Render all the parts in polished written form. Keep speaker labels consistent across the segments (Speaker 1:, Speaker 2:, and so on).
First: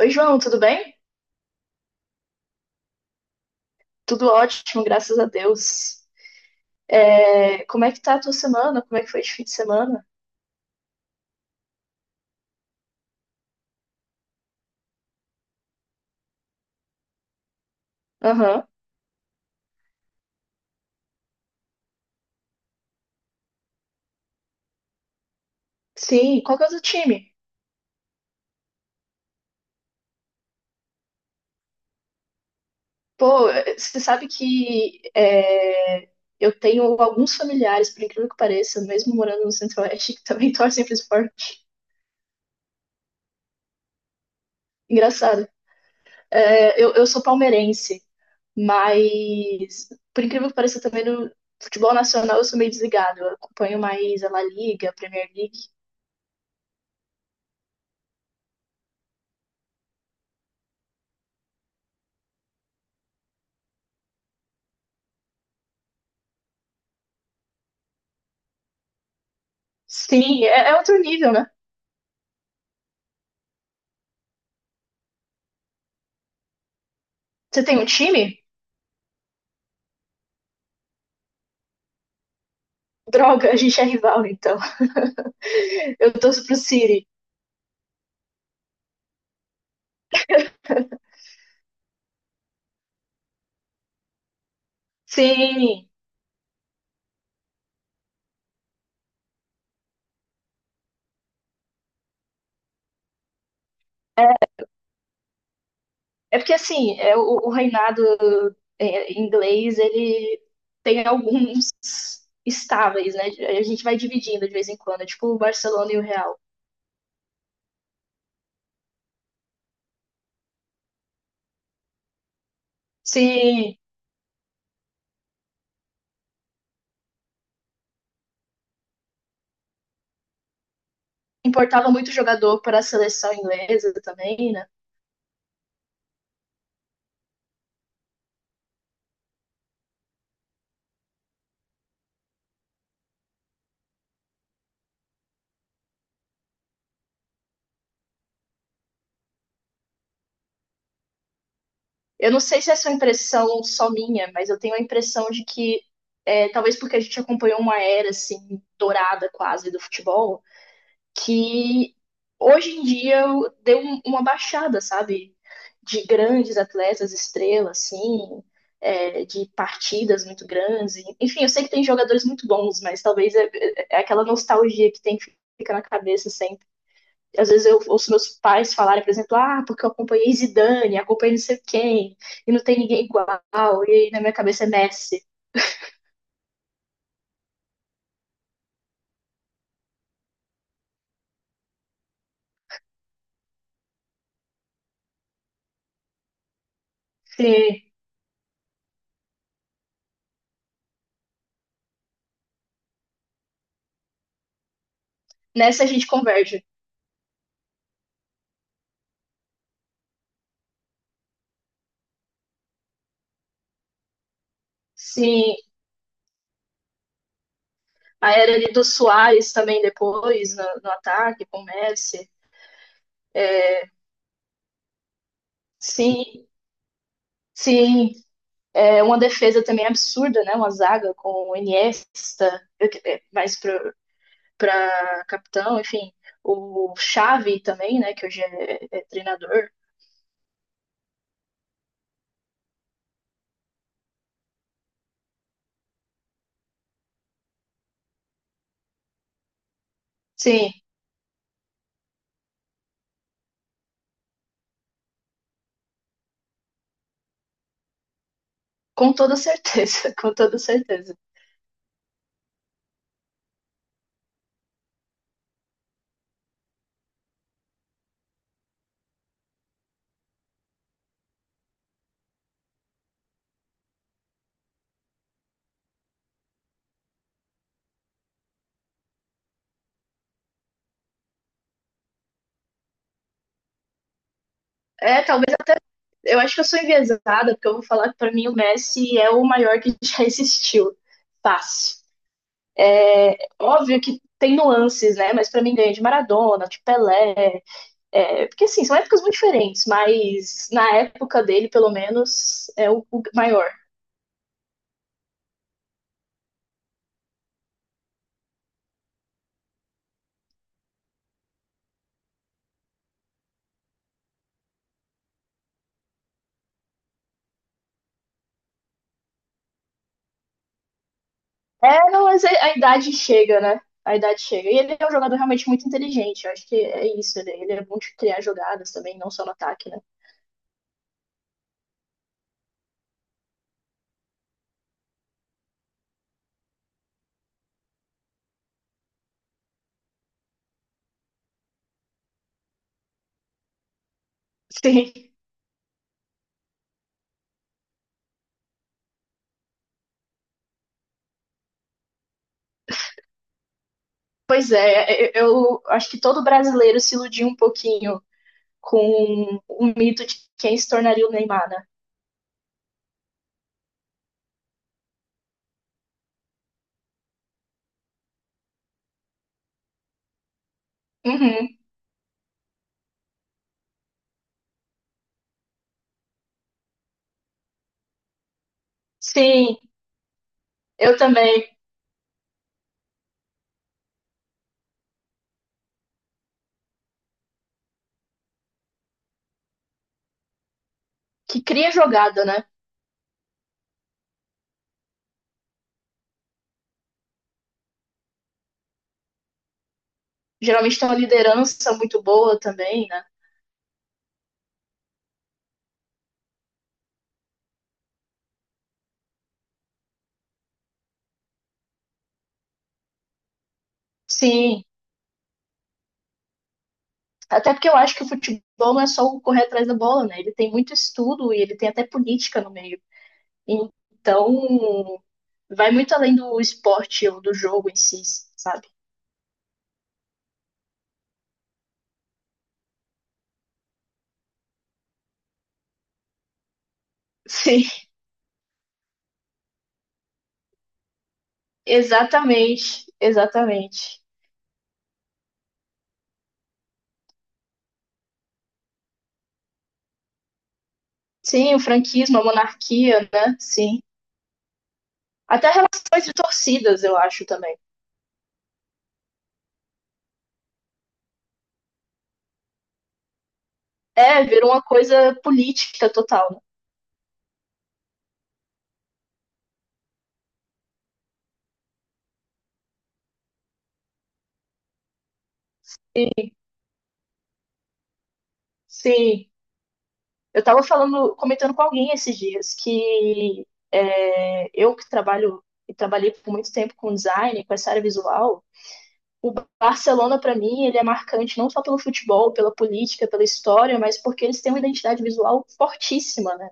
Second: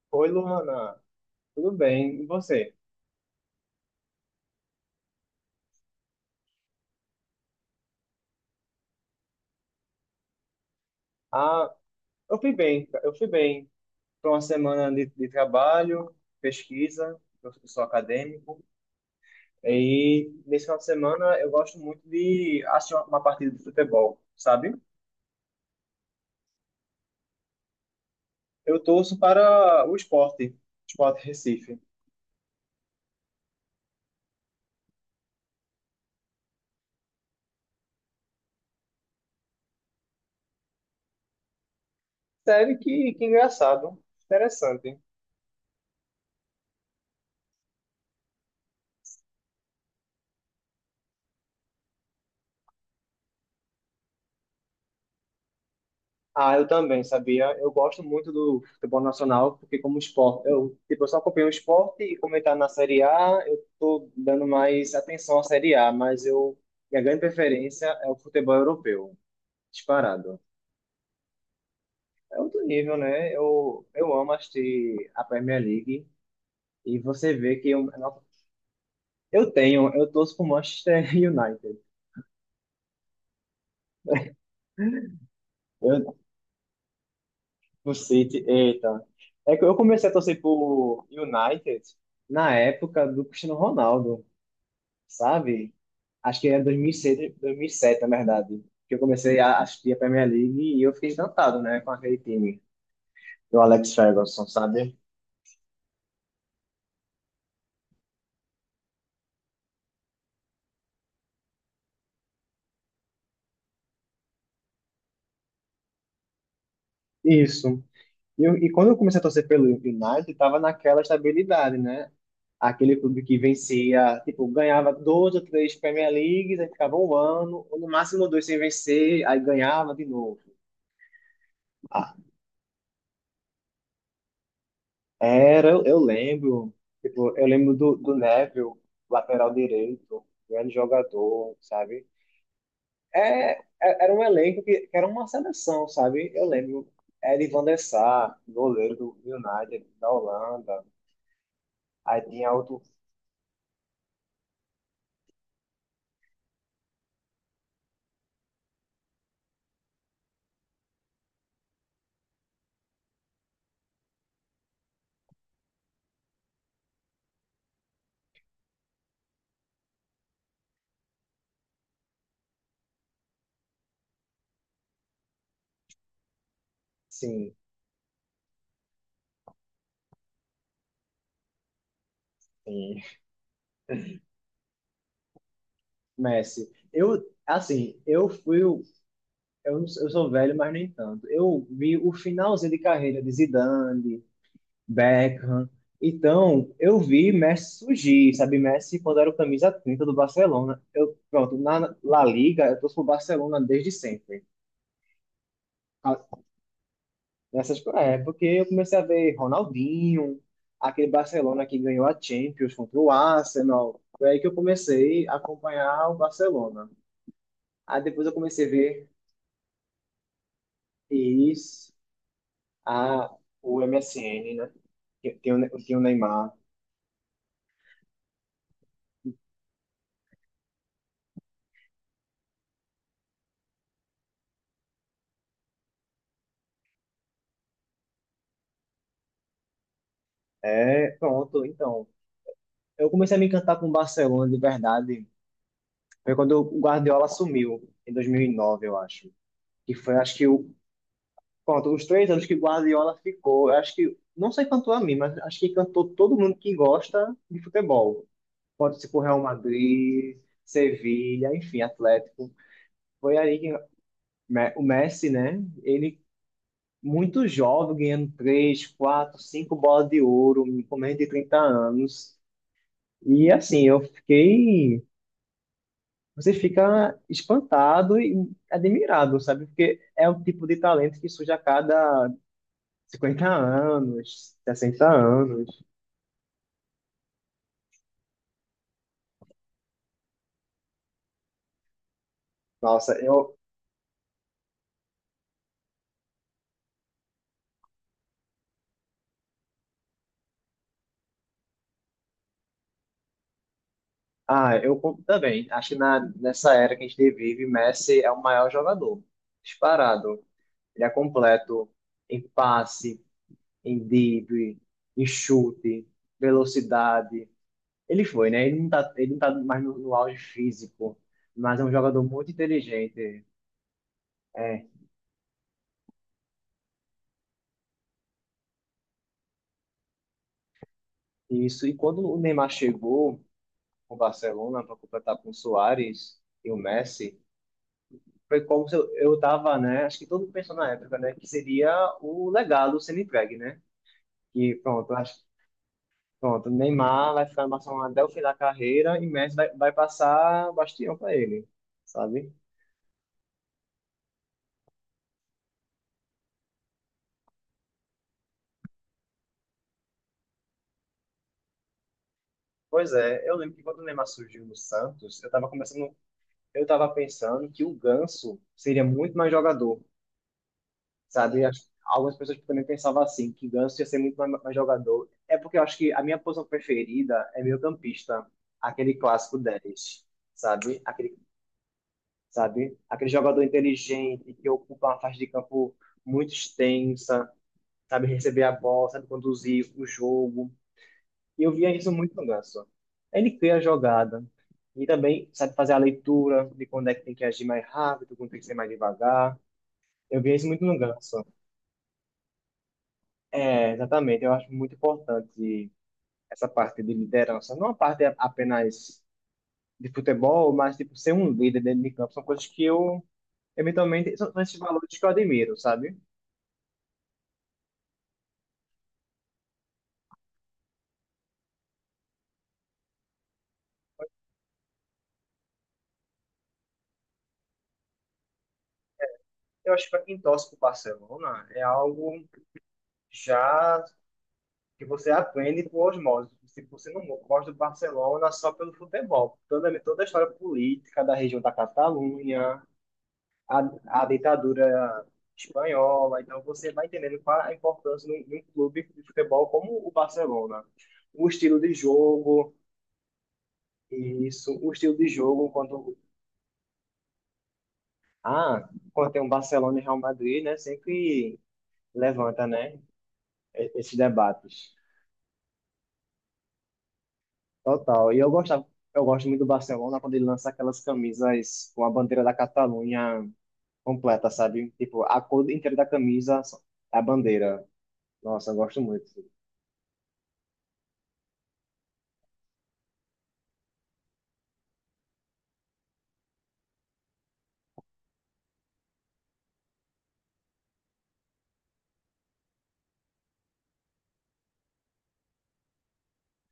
Speaker 1: Oi,
Speaker 2: Oi,
Speaker 1: João, tudo bem?
Speaker 2: Luana. Tudo bem? E você?
Speaker 1: Tudo ótimo, graças a Deus. Como é que tá a tua semana? Como é que foi de fim de semana?
Speaker 2: Ah, eu fui bem. Foi uma semana de trabalho, pesquisa. Eu sou acadêmico.
Speaker 1: Aham.
Speaker 2: E nesse final de semana eu gosto muito de assistir uma partida de futebol, sabe?
Speaker 1: Sim, qual que é o teu time?
Speaker 2: Eu torço para o esporte, Esporte Recife.
Speaker 1: Pô, você sabe eu tenho alguns familiares, por incrível que pareça, mesmo morando no Centro-Oeste, que também torcem pro esporte.
Speaker 2: Sério que engraçado. Interessante.
Speaker 1: Engraçado. Eu sou palmeirense, mas por incrível que pareça, também no futebol nacional eu sou meio desligado. Eu acompanho mais a La Liga, a Premier League.
Speaker 2: Ah, eu também, sabia? Eu gosto muito do futebol nacional, porque como esporte, eu, tipo, eu só acompanho o esporte e como ele tá na Série A, eu tô dando mais atenção à Série A, mas minha grande preferência é o futebol europeu, disparado.
Speaker 1: Sim, é outro nível, né?
Speaker 2: É outro nível, né? Eu amo assistir a Premier League e você vê
Speaker 1: Você
Speaker 2: que
Speaker 1: tem um time?
Speaker 2: eu tenho, eu torço pro Manchester United,
Speaker 1: Droga, a gente é rival, então. Eu
Speaker 2: eu,
Speaker 1: torço pro City.
Speaker 2: pro City, eita. É que eu comecei a torcer pro United na época do Cristiano Ronaldo.
Speaker 1: Sim,
Speaker 2: Sabe? Acho que era 2006, 2007, na verdade, que eu comecei a assistir a Premier League e eu fiquei encantado, né, com aquele time do Alex Ferguson, sabe?
Speaker 1: é porque assim, o reinado inglês, ele tem alguns estáveis, né? A gente vai dividindo de vez em quando, é tipo o Barcelona e o Real.
Speaker 2: Isso. E quando eu comecei a torcer pelo United, tava naquela estabilidade, né? Aquele clube que
Speaker 1: Sim,
Speaker 2: vencia, tipo, ganhava dois ou três Premier Leagues, aí ficava um ano, ou no máximo dois sem vencer, aí ganhava de novo.
Speaker 1: importava muito
Speaker 2: Ah,
Speaker 1: jogador para a seleção inglesa também, né?
Speaker 2: eu lembro, tipo, eu lembro do Neville, lateral direito, grande jogador, sabe? É, era um elenco que era uma seleção, sabe? Eu lembro, era Van der Sar, goleiro do United, da Holanda. Aí
Speaker 1: Eu não
Speaker 2: tinha
Speaker 1: sei se
Speaker 2: outro,
Speaker 1: essa é uma impressão só minha, mas eu tenho a impressão de que, talvez porque a gente acompanhou uma era, assim, dourada quase do futebol, que hoje em dia uma baixada, sabe? De grandes atletas, estrelas, assim, de partidas muito grandes. Enfim, eu sei que tem jogadores muito bons, mas talvez é aquela nostalgia que tem que ficar na cabeça sempre. Às
Speaker 2: sim,
Speaker 1: vezes eu ouço meus pais falarem, por exemplo, ah, porque eu acompanhei Zidane, acompanhei não sei quem, e não tem
Speaker 2: sim,
Speaker 1: ninguém igual, e aí na minha cabeça é Messi.
Speaker 2: Messi. Eu, assim, eu sou velho, mas nem tanto. Eu vi o finalzinho de carreira de Zidane, Beckham. Então, eu vi Messi
Speaker 1: Sim,
Speaker 2: surgir, sabe? Messi, quando era o camisa 30 do Barcelona. Eu, pronto, na La Liga, eu torço pro Barcelona desde sempre.
Speaker 1: nessa a gente converge.
Speaker 2: É, porque eu comecei a ver Ronaldinho, aquele Barcelona que ganhou a Champions contra o Arsenal. Foi aí que eu comecei a
Speaker 1: Sim,
Speaker 2: acompanhar o Barcelona. Aí depois
Speaker 1: a
Speaker 2: eu
Speaker 1: era
Speaker 2: comecei a
Speaker 1: ali do
Speaker 2: ver
Speaker 1: Suárez também depois, no ataque, com o
Speaker 2: isso,
Speaker 1: Messi.
Speaker 2: a, o MSN, né? Que Tem o, Ne- tem o
Speaker 1: Sim,
Speaker 2: Neymar.
Speaker 1: sim. É uma defesa também absurda, né? Uma zaga com o Iniesta, mais para capitão, enfim. O Xavi também, né? Que hoje é treinador.
Speaker 2: É, pronto, então. Eu comecei a me encantar com o Barcelona de verdade. Foi quando o Guardiola assumiu, em 2009, eu acho. Que foi, acho que, o,
Speaker 1: Sim,
Speaker 2: Pronto, os três anos que Guardiola ficou, eu acho que, não sei quanto a mim, mas acho que encantou todo mundo que gosta de futebol. Pode ser
Speaker 1: com
Speaker 2: por
Speaker 1: toda
Speaker 2: Real
Speaker 1: certeza, com
Speaker 2: Madrid,
Speaker 1: toda certeza.
Speaker 2: Sevilha, enfim, Atlético. Foi aí que Me- o Messi, né? Ele, muito jovem, ganhando três, quatro, cinco bolas de ouro, com menos de 30 anos. E assim, eu fiquei. Você fica espantado e admirado, sabe? Porque é o tipo de talento que surge a cada 50 anos, 60
Speaker 1: É, talvez
Speaker 2: anos.
Speaker 1: eu acho que eu sou enviesada, porque eu vou falar que para mim o Messi é o maior que já existiu. Fácil.
Speaker 2: Nossa,
Speaker 1: É,
Speaker 2: eu.
Speaker 1: óbvio que tem nuances, né? Mas pra mim ganha de Maradona, de Pelé. É, porque assim, são épocas muito diferentes, mas na época dele, pelo menos, o maior.
Speaker 2: Ah, eu compro também. Acho que nessa era que a gente vive, Messi é o maior jogador. Disparado. Ele é completo em passe, em drible, em chute, velocidade. Ele foi, né? Ele não tá mais no auge físico, mas é um
Speaker 1: É,
Speaker 2: jogador
Speaker 1: não, mas
Speaker 2: muito
Speaker 1: a idade
Speaker 2: inteligente.
Speaker 1: chega, né? A idade chega. E
Speaker 2: É,
Speaker 1: ele é um jogador realmente muito inteligente. Eu acho que é isso. Ele é bom de criar jogadas também, não só no ataque, né?
Speaker 2: isso. E quando o Neymar chegou com o Barcelona para completar com o Suárez e o Messi, foi como se eu tava, né? Acho que todo mundo pensou na época, né? Que seria o legado sendo entregue, né? Que pronto,
Speaker 1: Sim.
Speaker 2: acho, pronto, Neymar vai ficar no Barcelona até o fim da carreira e Messi vai passar bastião para ele, sabe?
Speaker 1: Pois é, eu acho que todo brasileiro se iludiu um pouquinho com o mito de quem se tornaria o Neymar, né?
Speaker 2: Pois é, eu lembro que quando o Neymar surgiu no Santos, eu tava começando, eu tava pensando que o Ganso seria muito mais jogador. Sabe?
Speaker 1: Uhum.
Speaker 2: Acho que algumas pessoas também pensavam assim, que Ganso ia ser muito mais jogador. É porque eu acho que a minha posição preferida é meio-campista, aquele clássico
Speaker 1: Sim,
Speaker 2: 10, sabe?
Speaker 1: eu
Speaker 2: Aquele,
Speaker 1: também.
Speaker 2: sabe? Aquele jogador inteligente que ocupa uma faixa de campo muito extensa, sabe receber a bola, sabe conduzir o jogo.
Speaker 1: Que
Speaker 2: E eu
Speaker 1: cria
Speaker 2: via isso muito
Speaker 1: jogada,
Speaker 2: no
Speaker 1: né?
Speaker 2: Ganso. Ele cria a jogada e também sabe fazer a leitura de quando é que tem que agir mais rápido, quando tem que ser mais devagar. Eu via isso muito no
Speaker 1: Geralmente tem uma
Speaker 2: Ganso.
Speaker 1: liderança muito boa também, né?
Speaker 2: É, exatamente. Eu acho muito importante essa parte de liderança. Não a parte apenas de futebol, mas tipo ser um líder dentro de campo. São coisas que eu, eventualmente, são esses
Speaker 1: Sim,
Speaker 2: valores que eu admiro, sabe?
Speaker 1: até porque eu acho que o futebol não é só o correr atrás da bola, né? Ele tem muito estudo e ele tem até política no meio. Então, vai muito além do esporte ou do jogo em si, sabe?
Speaker 2: Eu acho que para quem torce pro Barcelona é algo já que você aprende por osmose. Se você não gosta do
Speaker 1: Sim,
Speaker 2: Barcelona só pelo futebol, toda a história política da região da Catalunha,
Speaker 1: exatamente,
Speaker 2: a,
Speaker 1: exatamente.
Speaker 2: a ditadura espanhola. Então você vai entendendo qual a importância de um clube de futebol como o Barcelona. O
Speaker 1: Sim, o
Speaker 2: estilo de
Speaker 1: franquismo, a
Speaker 2: jogo,
Speaker 1: monarquia, né? Sim.
Speaker 2: isso, o estilo de
Speaker 1: Até
Speaker 2: jogo
Speaker 1: relações de torcidas, eu acho também.
Speaker 2: quando tem um Barcelona e Real Madrid, né, sempre levanta, né, esses
Speaker 1: É, virou uma
Speaker 2: debates.
Speaker 1: coisa política total.
Speaker 2: Total. E eu gostava, eu gosto muito do Barcelona quando ele lança aquelas camisas com a bandeira da Catalunha completa, sabe? Tipo, a cor inteira da
Speaker 1: Né? Sim,
Speaker 2: camisa é a bandeira. Nossa, eu gosto muito.
Speaker 1: sim. Eu estava falando, comentando com alguém esses dias que eu que trabalho e trabalhei por muito tempo com design, com essa área visual, o Barcelona para mim ele é marcante não só pelo futebol, pela política, pela história, mas porque eles têm uma identidade visual fortíssima, né?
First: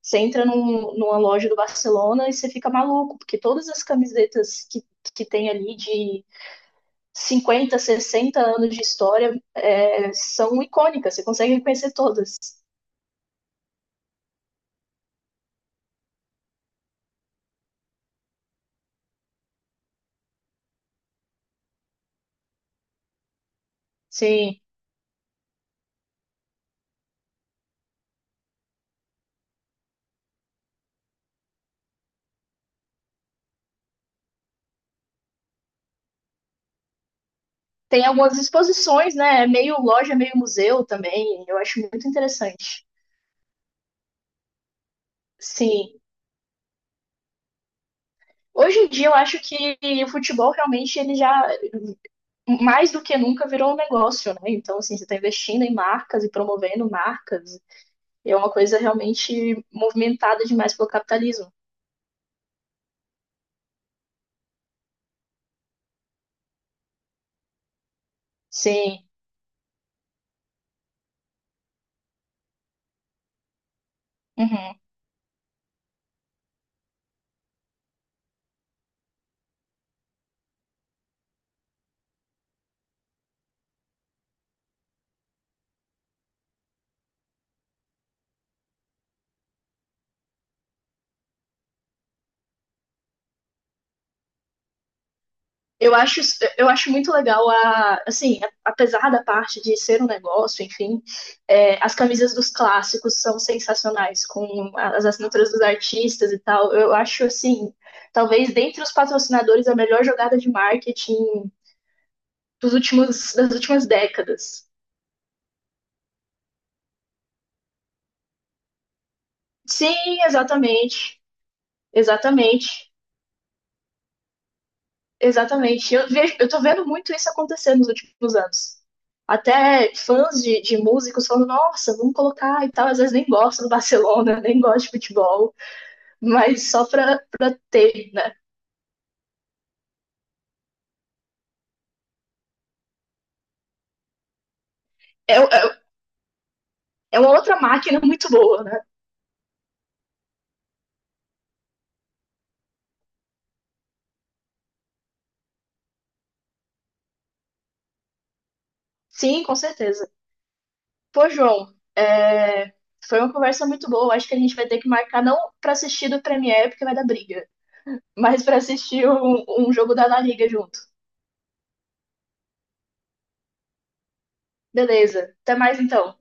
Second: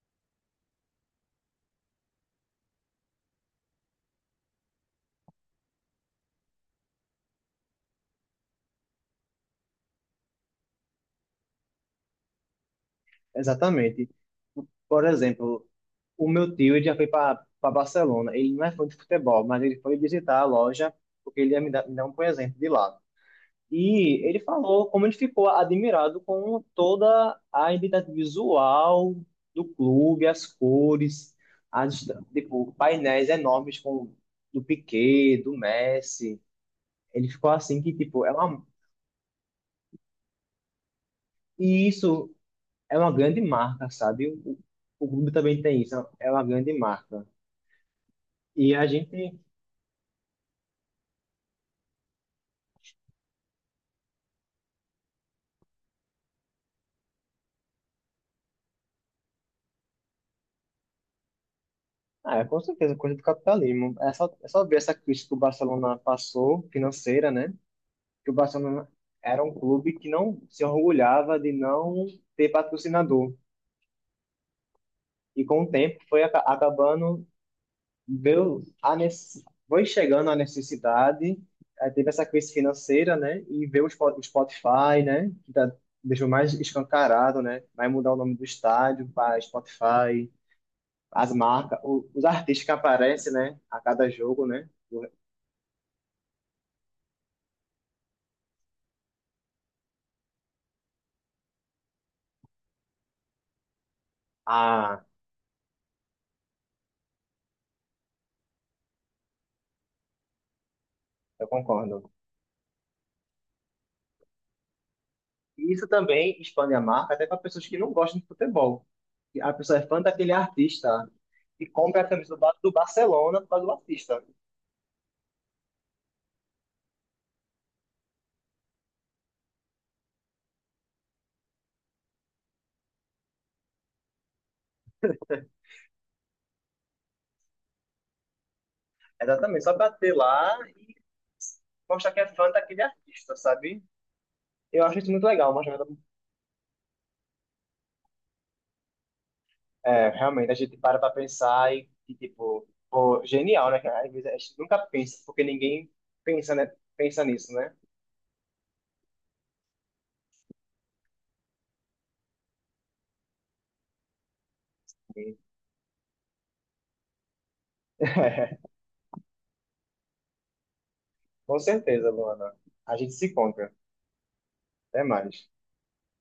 Speaker 1: Você entra numa loja do Barcelona e você fica maluco, porque todas as camisetas que tem ali de 50, 60 anos de história são icônicas, você consegue reconhecer todas.
Speaker 2: Exatamente. Por exemplo, o meu tio ele já foi para Barcelona. Ele não é fã de futebol, mas ele foi visitar a loja porque ele ia me dar um presente de lá. E ele
Speaker 1: Sim.
Speaker 2: falou como ele ficou admirado com toda a identidade visual do clube, as cores, as, tipo, painéis enormes com, do Piqué, do Messi. Ele ficou assim que,
Speaker 1: Tem
Speaker 2: tipo, é
Speaker 1: algumas
Speaker 2: uma,
Speaker 1: exposições, né? É meio loja, meio museu também. Eu acho
Speaker 2: e
Speaker 1: muito
Speaker 2: isso
Speaker 1: interessante.
Speaker 2: é uma grande marca, sabe? O clube também tem isso,
Speaker 1: Sim.
Speaker 2: é uma grande marca. E
Speaker 1: Hoje
Speaker 2: a
Speaker 1: em dia eu
Speaker 2: gente,
Speaker 1: acho que o futebol realmente ele já mais do que nunca virou um negócio, né? Então assim, você está investindo em marcas e promovendo marcas. E é uma coisa realmente movimentada demais pelo capitalismo.
Speaker 2: ah, é, com certeza, coisa do capitalismo. É só ver essa crise que o Barcelona passou, financeira, né? Que o Barcelona
Speaker 1: Sim.
Speaker 2: era um clube que não se orgulhava de não ter patrocinador.
Speaker 1: Uhum.
Speaker 2: E com o tempo foi acabando, deu a nece- foi chegando a necessidade, aí teve essa crise financeira, né? E veio o Spotify, né? Que tá, deixou mais escancarado, né? Vai mudar o nome do estádio para Spotify. As marcas, os artistas que aparecem, né, a cada jogo, né? O-
Speaker 1: Eu acho, eu acho muito legal assim, apesar da parte de ser um negócio, enfim, as camisas dos clássicos são sensacionais, com
Speaker 2: Ah,
Speaker 1: as assinaturas dos artistas e tal. Eu acho assim, talvez dentre os patrocinadores a melhor jogada de
Speaker 2: eu
Speaker 1: marketing
Speaker 2: concordo.
Speaker 1: das últimas décadas.
Speaker 2: E isso também expande a marca até para pessoas que não gostam de futebol. E a pessoa é
Speaker 1: Sim,
Speaker 2: fã daquele artista
Speaker 1: exatamente,
Speaker 2: e compra a camisa do
Speaker 1: exatamente.
Speaker 2: Barcelona por causa do artista.
Speaker 1: Exatamente. Eu tô vendo muito isso acontecer nos últimos anos. Até fãs de músicos falando, nossa, vamos colocar e tal. Às vezes nem gosto do Barcelona, nem gosto de futebol, mas só pra ter, né?
Speaker 2: Exatamente, só para ter lá e mostrar que é fã daquele artista, sabe? Eu acho isso muito
Speaker 1: É,
Speaker 2: legal, mas
Speaker 1: é, é uma outra máquina muito boa, né?
Speaker 2: é, realmente a gente para pensar e, tipo, pô, genial, né? Cara? Às vezes a gente nunca pensa, porque ninguém pensa, né? Pensa nisso, né?
Speaker 1: Sim, com certeza. Pô, João, foi uma conversa muito boa. Acho que a gente vai ter que marcar, não pra assistir do Premier, porque vai dar briga, mas pra assistir um jogo da La Liga junto.
Speaker 2: Com certeza, Luana. A gente se encontra. Até
Speaker 1: Beleza.
Speaker 2: mais.
Speaker 1: Até mais então.